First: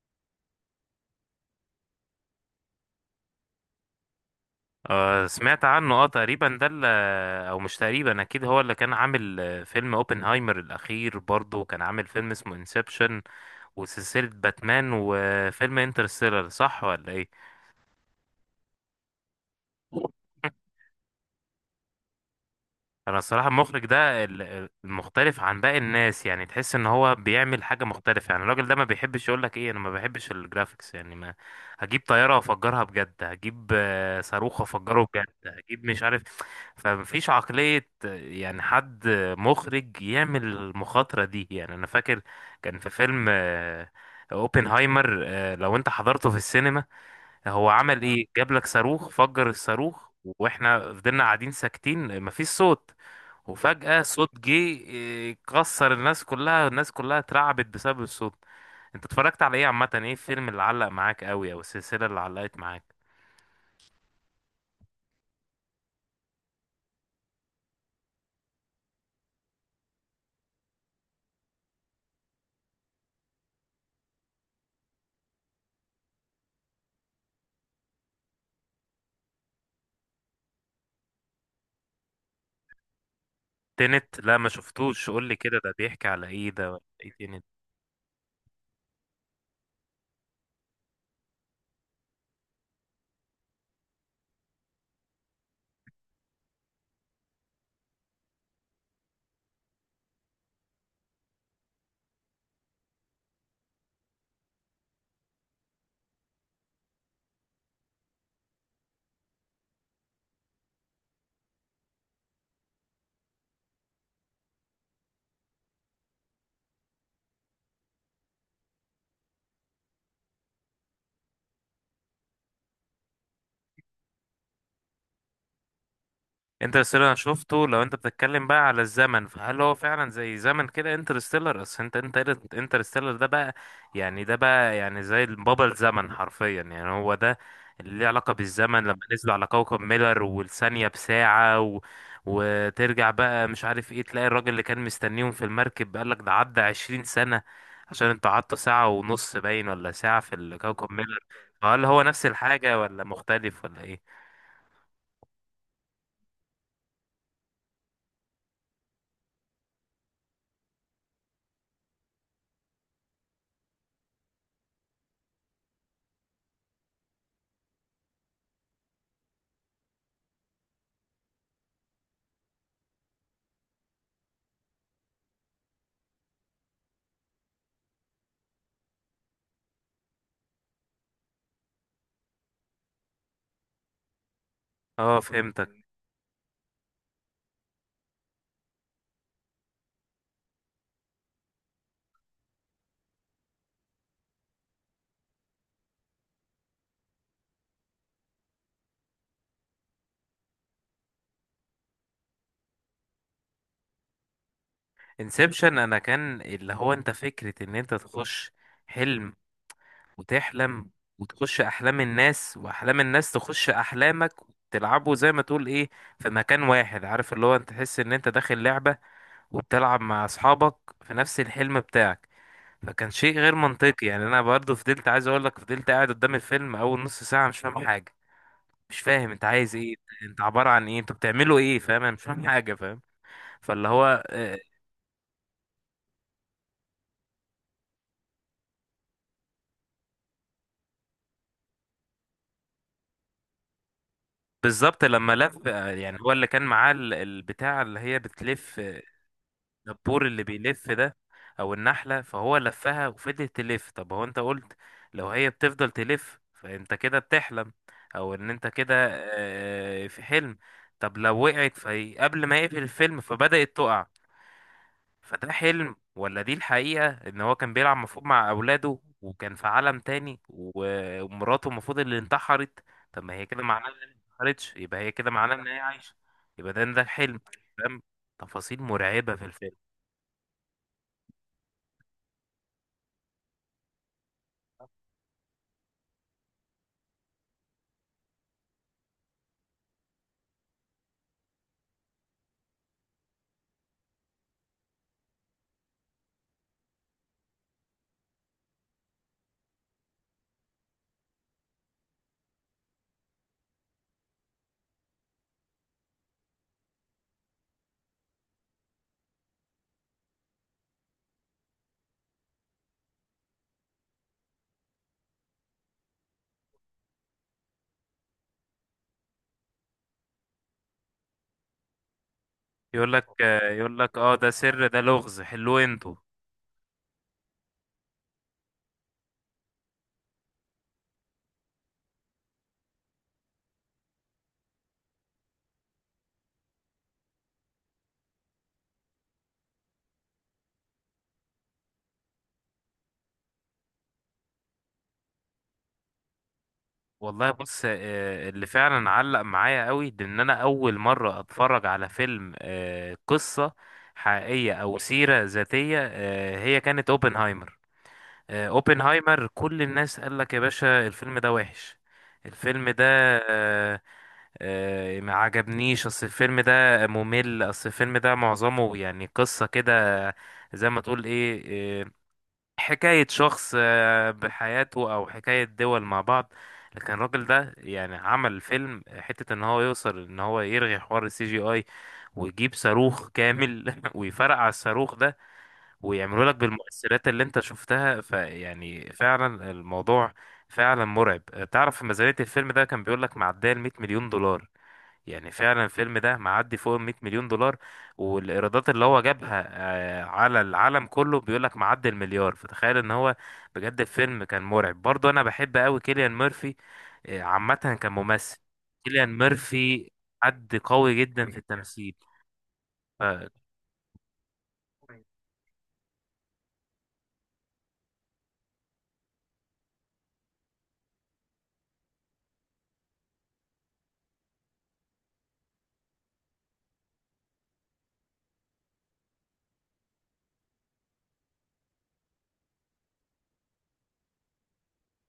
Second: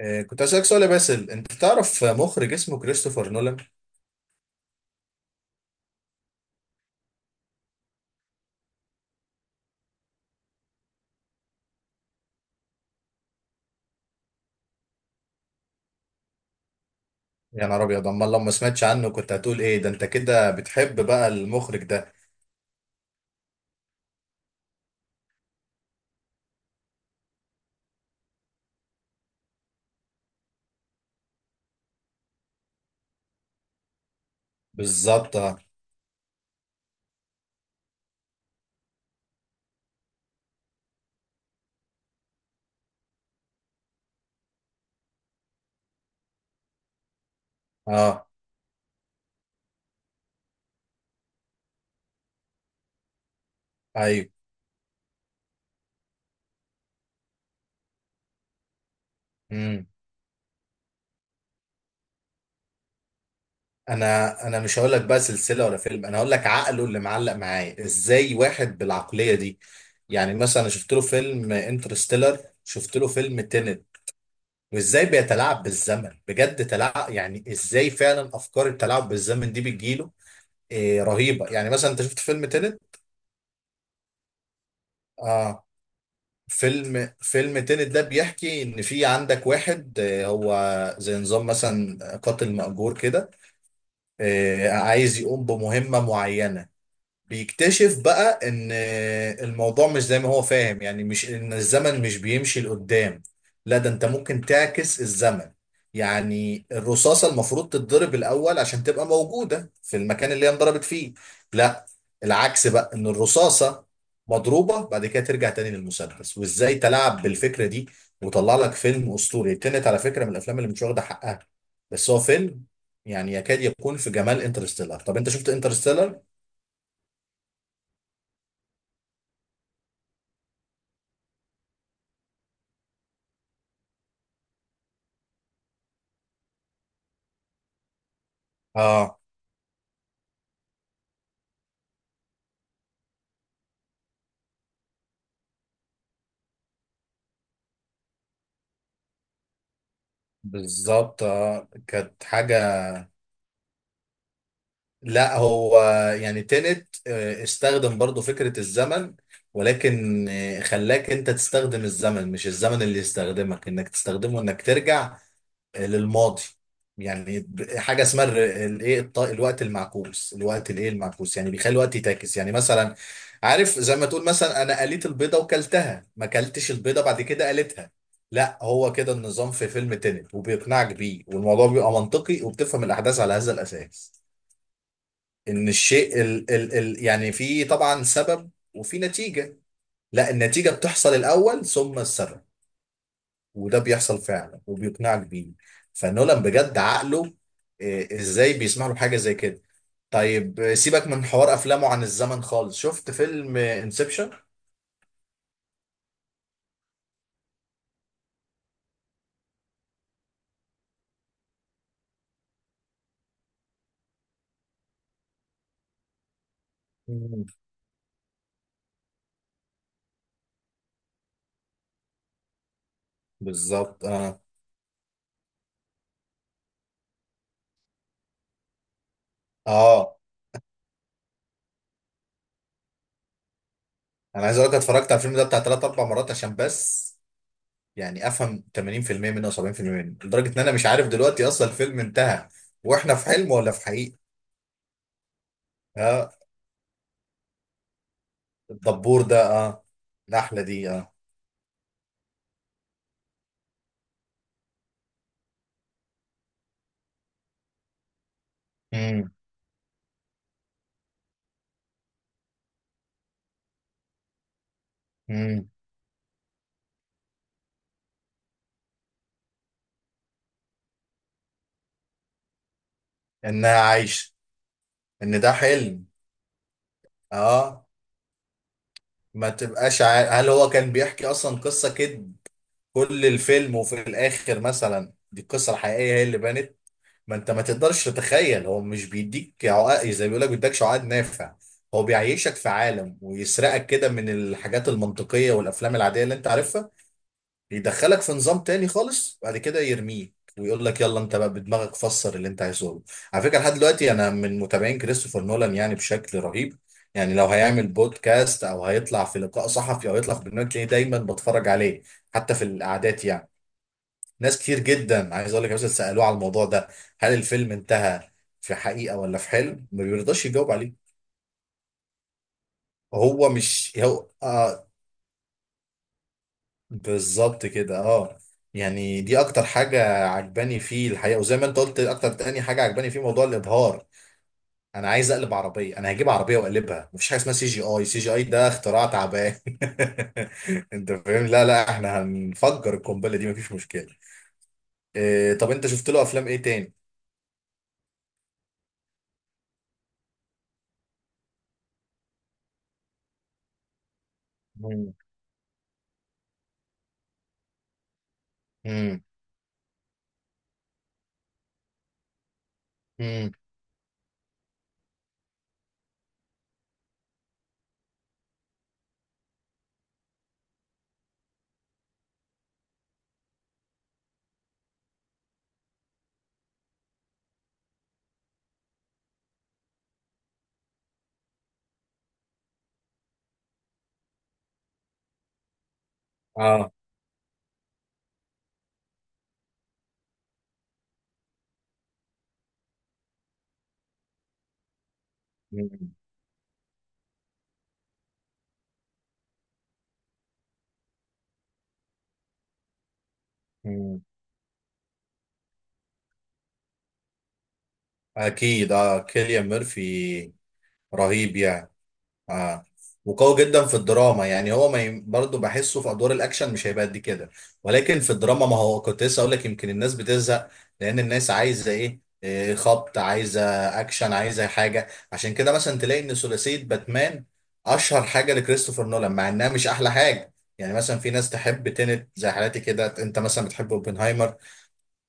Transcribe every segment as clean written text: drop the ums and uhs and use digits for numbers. كنت أسألك سؤال يا باسل، أنت تعرف مخرج اسمه كريستوفر نولان؟ سمعت عنه تقريبا ده اللي او مش تقريبا اكيد هو اللي كان عامل فيلم اوبنهايمر الاخير برضه، وكان عامل فيلم اسمه انسبشن وسلسلة باتمان وفيلم انترستيلر، صح ولا يا نهار أبيض، أمال لو ما سمعتش عنه كنت هتقول إيه؟ ده أنت كده ايه. بتحب بقى المخرج ده. انا الصراحه المخرج ده المختلف عن باقي الناس، يعني تحس ان هو بيعمل حاجه مختلفه. يعني الراجل ده ما بيحبش يقول لك ايه، انا ما بحبش الجرافيكس، يعني ما هجيب طياره وافجرها بجد، هجيب صاروخ وافجره بجد، بالظبط، أه. هجيب مش عارف. فمفيش عقليه يعني حد مخرج يعمل المخاطره دي. يعني انا فاكر كان في فيلم اوبنهايمر، لو انت حضرته في السينما، هو عمل ايه؟ آه، جاب لك صاروخ، فجر الصاروخ واحنا فضلنا قاعدين ساكتين مفيش صوت، وفجأة أيوه. صوت جه كسر الناس كلها، الناس كلها اترعبت بسبب الصوت. انت اتفرجت على ايه مم. عامة؟ ايه الفيلم اللي علق معاك قوي او السلسلة اللي علقت معاك؟ أنا مش هقول لك بقى سلسلة ولا فيلم، أنا هقول لك عقله اللي معلق معايا. إزاي واحد بالعقلية دي؟ يعني مثلا أنا شفت له فيلم انترستيلر، شفت له فيلم تينت. وإزاي بيتلاعب بالزمن، بجد تلاعب. يعني إزاي فعلا أفكار التلاعب بالزمن دي بتجيله؟ إيه رهيبة. يعني مثلا أنت شفت فيلم تينت؟ تنت لا ما شفتوش، قول لي كده اه. ده بيحكي على ايه، ده ولا فيلم ايه؟ فيلم تينت ده بيحكي ان في عندك واحد، هو زي نظام مثلا قاتل مأجور كده. عايز يقوم بمهمة معينة. بيكتشف بقى ان الموضوع مش زي ما هو فاهم. يعني مش ان الزمن مش بيمشي لقدام، لا، ده انت ممكن تعكس الزمن. يعني الرصاصة المفروض تتضرب الأول عشان تبقى موجودة في المكان اللي هي انضربت فيه. لا، العكس بقى، ان الرصاصة مضروبة بعد كده ترجع تاني للمسدس. وازاي تلعب بالفكرة دي وطلع لك فيلم أسطوري. تنت على فكرة من الأفلام اللي مش واخدة حقها. بس هو فيلم يعني يكاد يكون في جمال انترستيلر. طب انت شفت انترستيلر؟ انترستيلر انا شفته. لو انت بتتكلم بقى على الزمن، فهل هو فعلا زي زمن كده؟ انترستيلر اصل انت انترستيلر ده بقى يعني ده بقى يعني زي بابا الزمن حرفيا، يعني هو ده اللي ليه علاقة بالزمن. لما اه، نزلوا على كوكب ميلر والثانية بساعة وترجع بقى مش عارف ايه، تلاقي الراجل اللي كان مستنيهم في المركب قالك ده عدى عشرين سنة، عشان انتوا قعدتوا ساعة ونص باين ولا ساعة في الكوكب ميلر. بالظبط. فهل هو كانت نفس حاجة. الحاجة ولا مختلف ولا ايه؟ لا، هو يعني تنت استخدم برضو فكرة الزمن، ولكن خلاك انت تستخدم الزمن، مش الزمن اللي يستخدمك، انك تستخدمه انك ترجع للماضي. يعني حاجه اسمها الايه، الوقت المعكوس، الوقت الايه، المعكوس، يعني بيخلي الوقت يتاكس. يعني مثلا عارف زي ما تقول مثلا انا قليت البيضه وكلتها، ما كلتش البيضه بعد كده قليتها، لا هو كده النظام في فيلم تينت. وبيقنعك بيه والموضوع بيبقى منطقي، وبتفهم الاحداث على هذا الاساس. اه، ان فهمتك. الشيء ال يعني في طبعا سبب وفي نتيجه، لا النتيجه بتحصل الاول ثم السبب. وده بيحصل فعلا وبيقنعك بيه. فنولان بجد عقله ازاي بيسمح له حاجه زي كده. طيب سيبك من حوار افلامه عن الزمن خالص، شفت فيلم انسبشن؟ انسبشن انا كان اللي هو انت، فكرة ان انت تخش حلم وتحلم، وتخش احلام الناس واحلام الناس تخش احلامك، تلعبوا زي ما تقول ايه في مكان واحد. عارف اللي هو انت تحس ان انت داخل لعبة وبتلعب مع اصحابك في نفس الحلم بتاعك. فكان شيء غير بالظبط، منطقي. يعني اه. انا برضو فضلت عايز اقول لك فضلت قاعد قدام الفيلم اول نص ساعة مش فاهم حاجة، مش فاهم انت عايز ايه، اه، انت عبارة عن ايه، انتوا بتعملوا ايه، فاهم، انا مش فاهم حاجة، فاهم. فاللي هو انا عايز آه، اقول لك اتفرجت على الفيلم ده بتاع ثلاث اربع مرات عشان بس يعني افهم 80% منه او 70% منه. لدرجه ان انا مش عارف دلوقتي اصلا الفيلم انتهى واحنا في حلم ولا في حقيقه. بالظبط لما لف، يعني هو اه، اللي كان معاه البتاع اللي هي بتلف، الدبور ده، اه. الدبور اللي النحله دي، بيلف اه. ده او النحلة. فهو لفها وفضلت تلف. طب هو انت قلت لو هي بتفضل تلف فانت كده بتحلم او ان انت كده في حلم. طب لو وقعت فهي قبل ما يقفل الفيلم فبدأت تقع، فده امم، حلم ولا دي الحقيقة؟ ان هو كان بيلعب مفروض مع اولاده وكان في عالم تاني ومراته المفروض اللي انتحرت. طب ما هي كده انها معناها ان هي ما عايشه، انتحرتش، يبقى هي كده ان ده معناها ان هي حلم، عايشة. يبقى ده الحلم، اه. فاهم. تفاصيل مرعبة في ما الفيلم. تبقاش عارف هل هو كان بيحكي اصلا قصه كده كل الفيلم، وفي الاخر مثلا دي القصه الحقيقيه هي اللي بانت. ما انت ما تقدرش تتخيل، هو مش بيديك عقد، زي ما بيقول لك، بيديكش عقد نافع. هو بيعيشك في عالم ويسرقك كده من الحاجات المنطقيه والافلام العاديه اللي انت عارفها، يدخلك في نظام تاني خالص، بعد كده يرميك ويقول لك يلا انت بقى بدماغك فسر اللي انت عايزه. على فكره لحد دلوقتي انا من متابعين كريستوفر نولان يعني بشكل رهيب. يعني لو هيعمل بودكاست او هيطلع في لقاء صحفي او يطلع في برنامج تلاقيني دايما بتفرج عليه، حتى في القعدات يعني. ناس كتير جدا عايز اقول لك مثلا سالوه على الموضوع ده، هل الفيلم انتهى في حقيقه ولا في حلم؟ ما بيرضاش يجاوب عليه. يقول لك هو مش يقول لك هو اه ده سر، آه، ده لغز حلوه انتوا. بالظبط كده، اه. يعني دي اكتر حاجة عجباني فيه الحقيقة. وزي ما انت قلت اكتر تاني حاجة عجباني فيه موضوع الابهار. انا عايز اقلب عربية، انا هجيب عربية واقلبها، مفيش حاجة اسمها سي جي اي، سي جي اي ده اختراع تعبان. انت فاهم؟ لا لا، احنا هنفجر القنبلة دي مفيش مشكلة. إيه، طب انت شفت له افلام ايه تاني؟ والله بص، اللي فعلا علق معايا قوي ده ان انا اول مرة اتفرج على فيلم قصة حقيقية او مم. سيرة ذاتية، هي كانت اوبنهايمر. مم. اوبنهايمر كل الناس قال لك يا باشا الفيلم ده وحش، الفيلم ده مم. آه، ما عجبنيش. اصل الفيلم ده ممل، اصل الفيلم ده معظمه يعني قصة كده زي ما تقول ايه، آه، حكاية شخص بحياته او حكاية دول مع بعض. لكن الراجل ده يعني عمل فيلم حتة ان هو يوصل ان هو يرغي حوار السي جي اي، ويجيب صاروخ كامل ويفرقع الصاروخ ده ويعملوا لك اه. بالمؤثرات اللي انت شفتها. فيعني فعلا الموضوع فعلا مرعب. تعرف في ميزانية الفيلم ده كان بيقول لك معدية ال 100 مليون دولار، يعني فعلا مم. الفيلم ده معدي فوق ال 100 مليون دولار، والايرادات اللي هو جابها على العالم كله بيقول لك معدي المليار. فتخيل ان هو بجد مم. الفيلم كان مرعب برضه. انا بحب قوي كيليان ميرفي عامة كممثل. اكيد، اه، كيليان كيليان ميرفي ميرفي حد قوي جدا رهيب في يعني. التمثيل. آه. وقوي جدا في الدراما. يعني هو ما ي... برضه بحسه في ادوار الاكشن مش هيبقى قد كده، ولكن في الدراما ما هو كنت لسه اقول لك يمكن الناس بتزهق، لان الناس عايزه ايه، خبط، عايزه اكشن، عايزه حاجه. عشان كده مثلا تلاقي ان ثلاثيه باتمان اشهر حاجه لكريستوفر نولان، مع انها مش احلى حاجه. يعني مثلا في ناس تحب تينت زي حالاتي كده، انت مثلا بتحب اوبنهايمر،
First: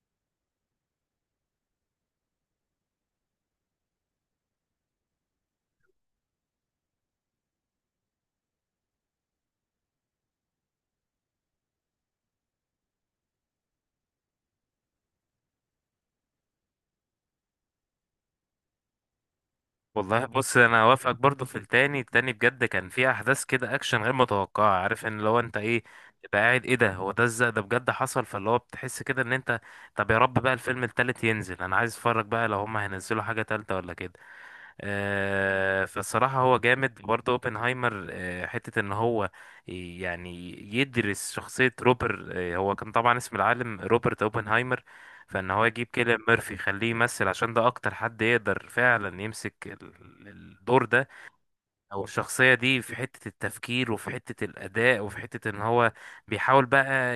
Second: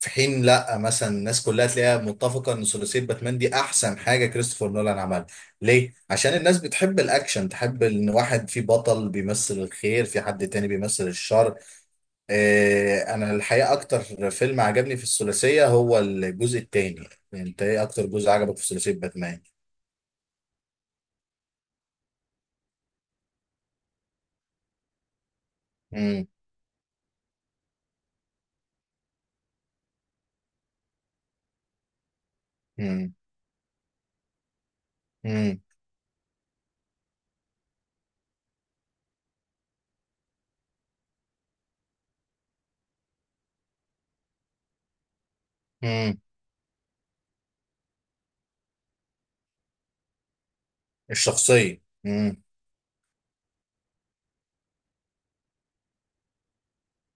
في حين لا مثلا الناس كلها تلاقيها متفقه ان ثلاثيه باتمان دي احسن حاجه كريستوفر نولان عملها. ليه؟ عشان الناس بتحب الاكشن، تحب ان واحد في بطل بيمثل الخير، في حد تاني بيمثل الشر. آه انا الحقيقه اكتر فيلم عجبني في الثلاثيه هو الجزء التاني. انت ايه اكتر جزء عجبك في ثلاثيه باتمان؟ والله بص انا اوافقك برضو في التاني. التاني بجد كان فيه احداث كده اكشن غير متوقعه، عارف ان لو انت ايه امم. تبقى قاعد ايه ده، هو ده ازاي ده بجد حصل. فاللي هو بتحس كده ان انت. طب يا رب بقى الفيلم التالت ينزل، انا عايز اتفرج بقى لو هما امم. هينزلوا حاجه تالته ولا كده. امم. فالصراحة هو جامد برضه اوبنهايمر، حتة ان هو يعني يدرس شخصية روبر، هو كان طبعا اسم العالم روبرت اوبنهايمر. فان هو يجيب كيليان امم. ميرفي يخليه يمثل عشان ده اكتر حد يقدر فعلا يمسك الدور ده الشخصيه، او امم. الشخصية دي، في حتة التفكير وفي حتة الأداء وفي حتة إن هو بيحاول بقى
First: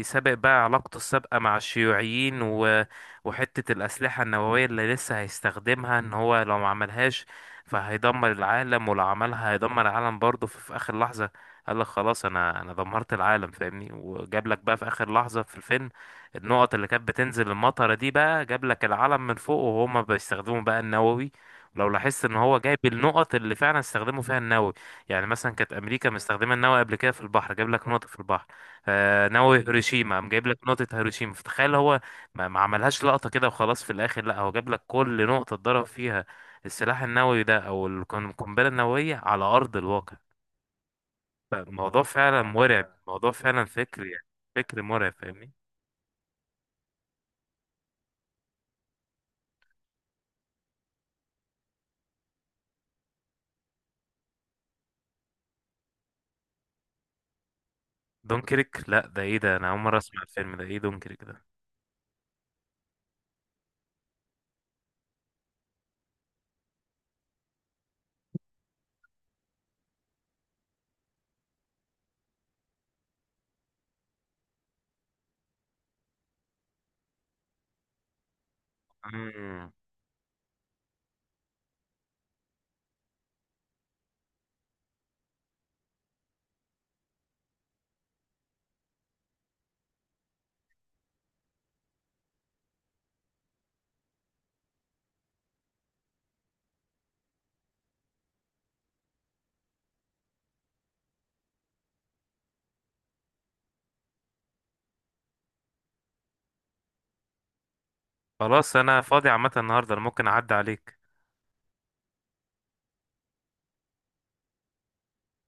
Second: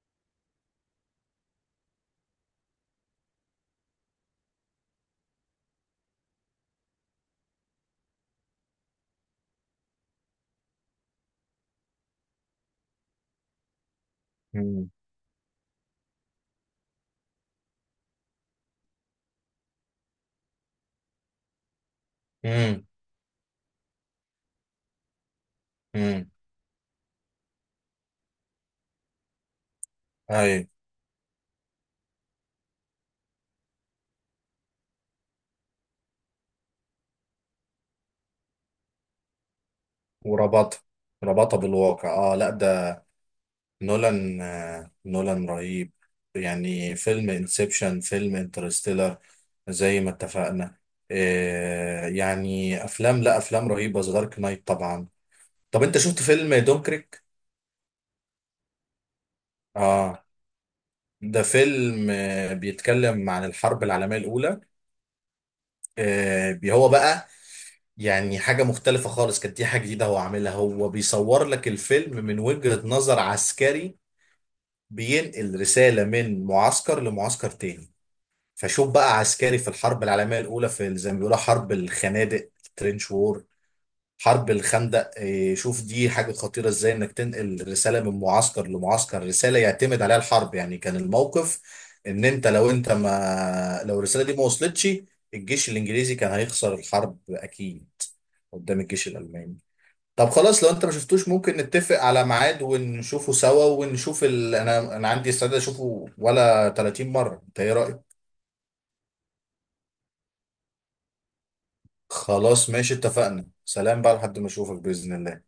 يسابق بقى علاقته السابقة مع الشيوعيين وحتة الأسلحة النووية اللي لسه هيستخدمها. إن هو لو ما عملهاش فهيدمر العالم، ولو عملها هيدمر العالم برضه. في آخر لحظة قال لك خلاص أنا دمرت العالم فاهمني. وجاب لك بقى في امم. آخر لحظة في الفيلم النقط اللي كانت بتنزل المطرة دي، بقى جاب لك العلم من فوق وهما بيستخدموا بقى النووي. لو لاحظت ان هو جايب امم. النقط اللي فعلا استخدموا فيها النووي، يعني مثلا كانت امريكا امم. مستخدمه النووي قبل كده في البحر، جايب لك نقطه في البحر. آه نووي هيروشيما، قام جايب لك ايوه. نقطه هيروشيما. فتخيل هو ما عملهاش لقطه كده وخلاص في الاخر، لا هو جاب لك كل نقطه اتضرب فيها السلاح النووي ده او القنبله النوويه على ارض الواقع. وربطها، ربطها الموضوع بالواقع، اه. فعلا لا ده مرعب، الموضوع فعلا فكر، يعني نولان، فكر مرعب نولان فاهمني. رهيب يعني. فيلم انسبشن، فيلم انترستيلر، زي ما اتفقنا، يعني افلام، لا افلام رهيبه. ذا دارك نايت طبعا. طب انت شفت فيلم دونكريك؟ دونكريك؟ لا ده ايه ده، انا اول مره اسمع اه، الفيلم ده، ايه دونكريك ده ده؟ فيلم بيتكلم عن الحرب العالميه الاولى. هو بقى يعني حاجه مختلفه خالص، كانت دي حاجه جديده هو عاملها. هو بيصور لك الفيلم من وجهه نظر عسكري بينقل رساله من معسكر لمعسكر تاني. فشوف بقى عسكري في مم. الحرب العالمية الأولى في زي ما بيقولوا حرب الخنادق، ترينش وور، حرب الخندق، شوف دي حاجة خطيرة ازاي، انك تنقل رسالة من معسكر لمعسكر، رسالة يعتمد عليها الحرب. يعني كان الموقف ان انت لو انت ما لو الرسالة دي ما وصلتش الجيش الانجليزي كان هيخسر الحرب اكيد قدام الجيش الالماني. طب خلاص لو انت ما شفتوش ممكن نتفق على ميعاد ونشوفه سوا، انا عندي استعداد اشوفه ولا 30 مرة، انت ايه رأيك؟ خلاص انا فاضي عامه النهارده، أنا ممكن اعدي عليك. خلاص ماشي، اتفقنا. سلام بقى لحد ما اشوفك بإذن الله.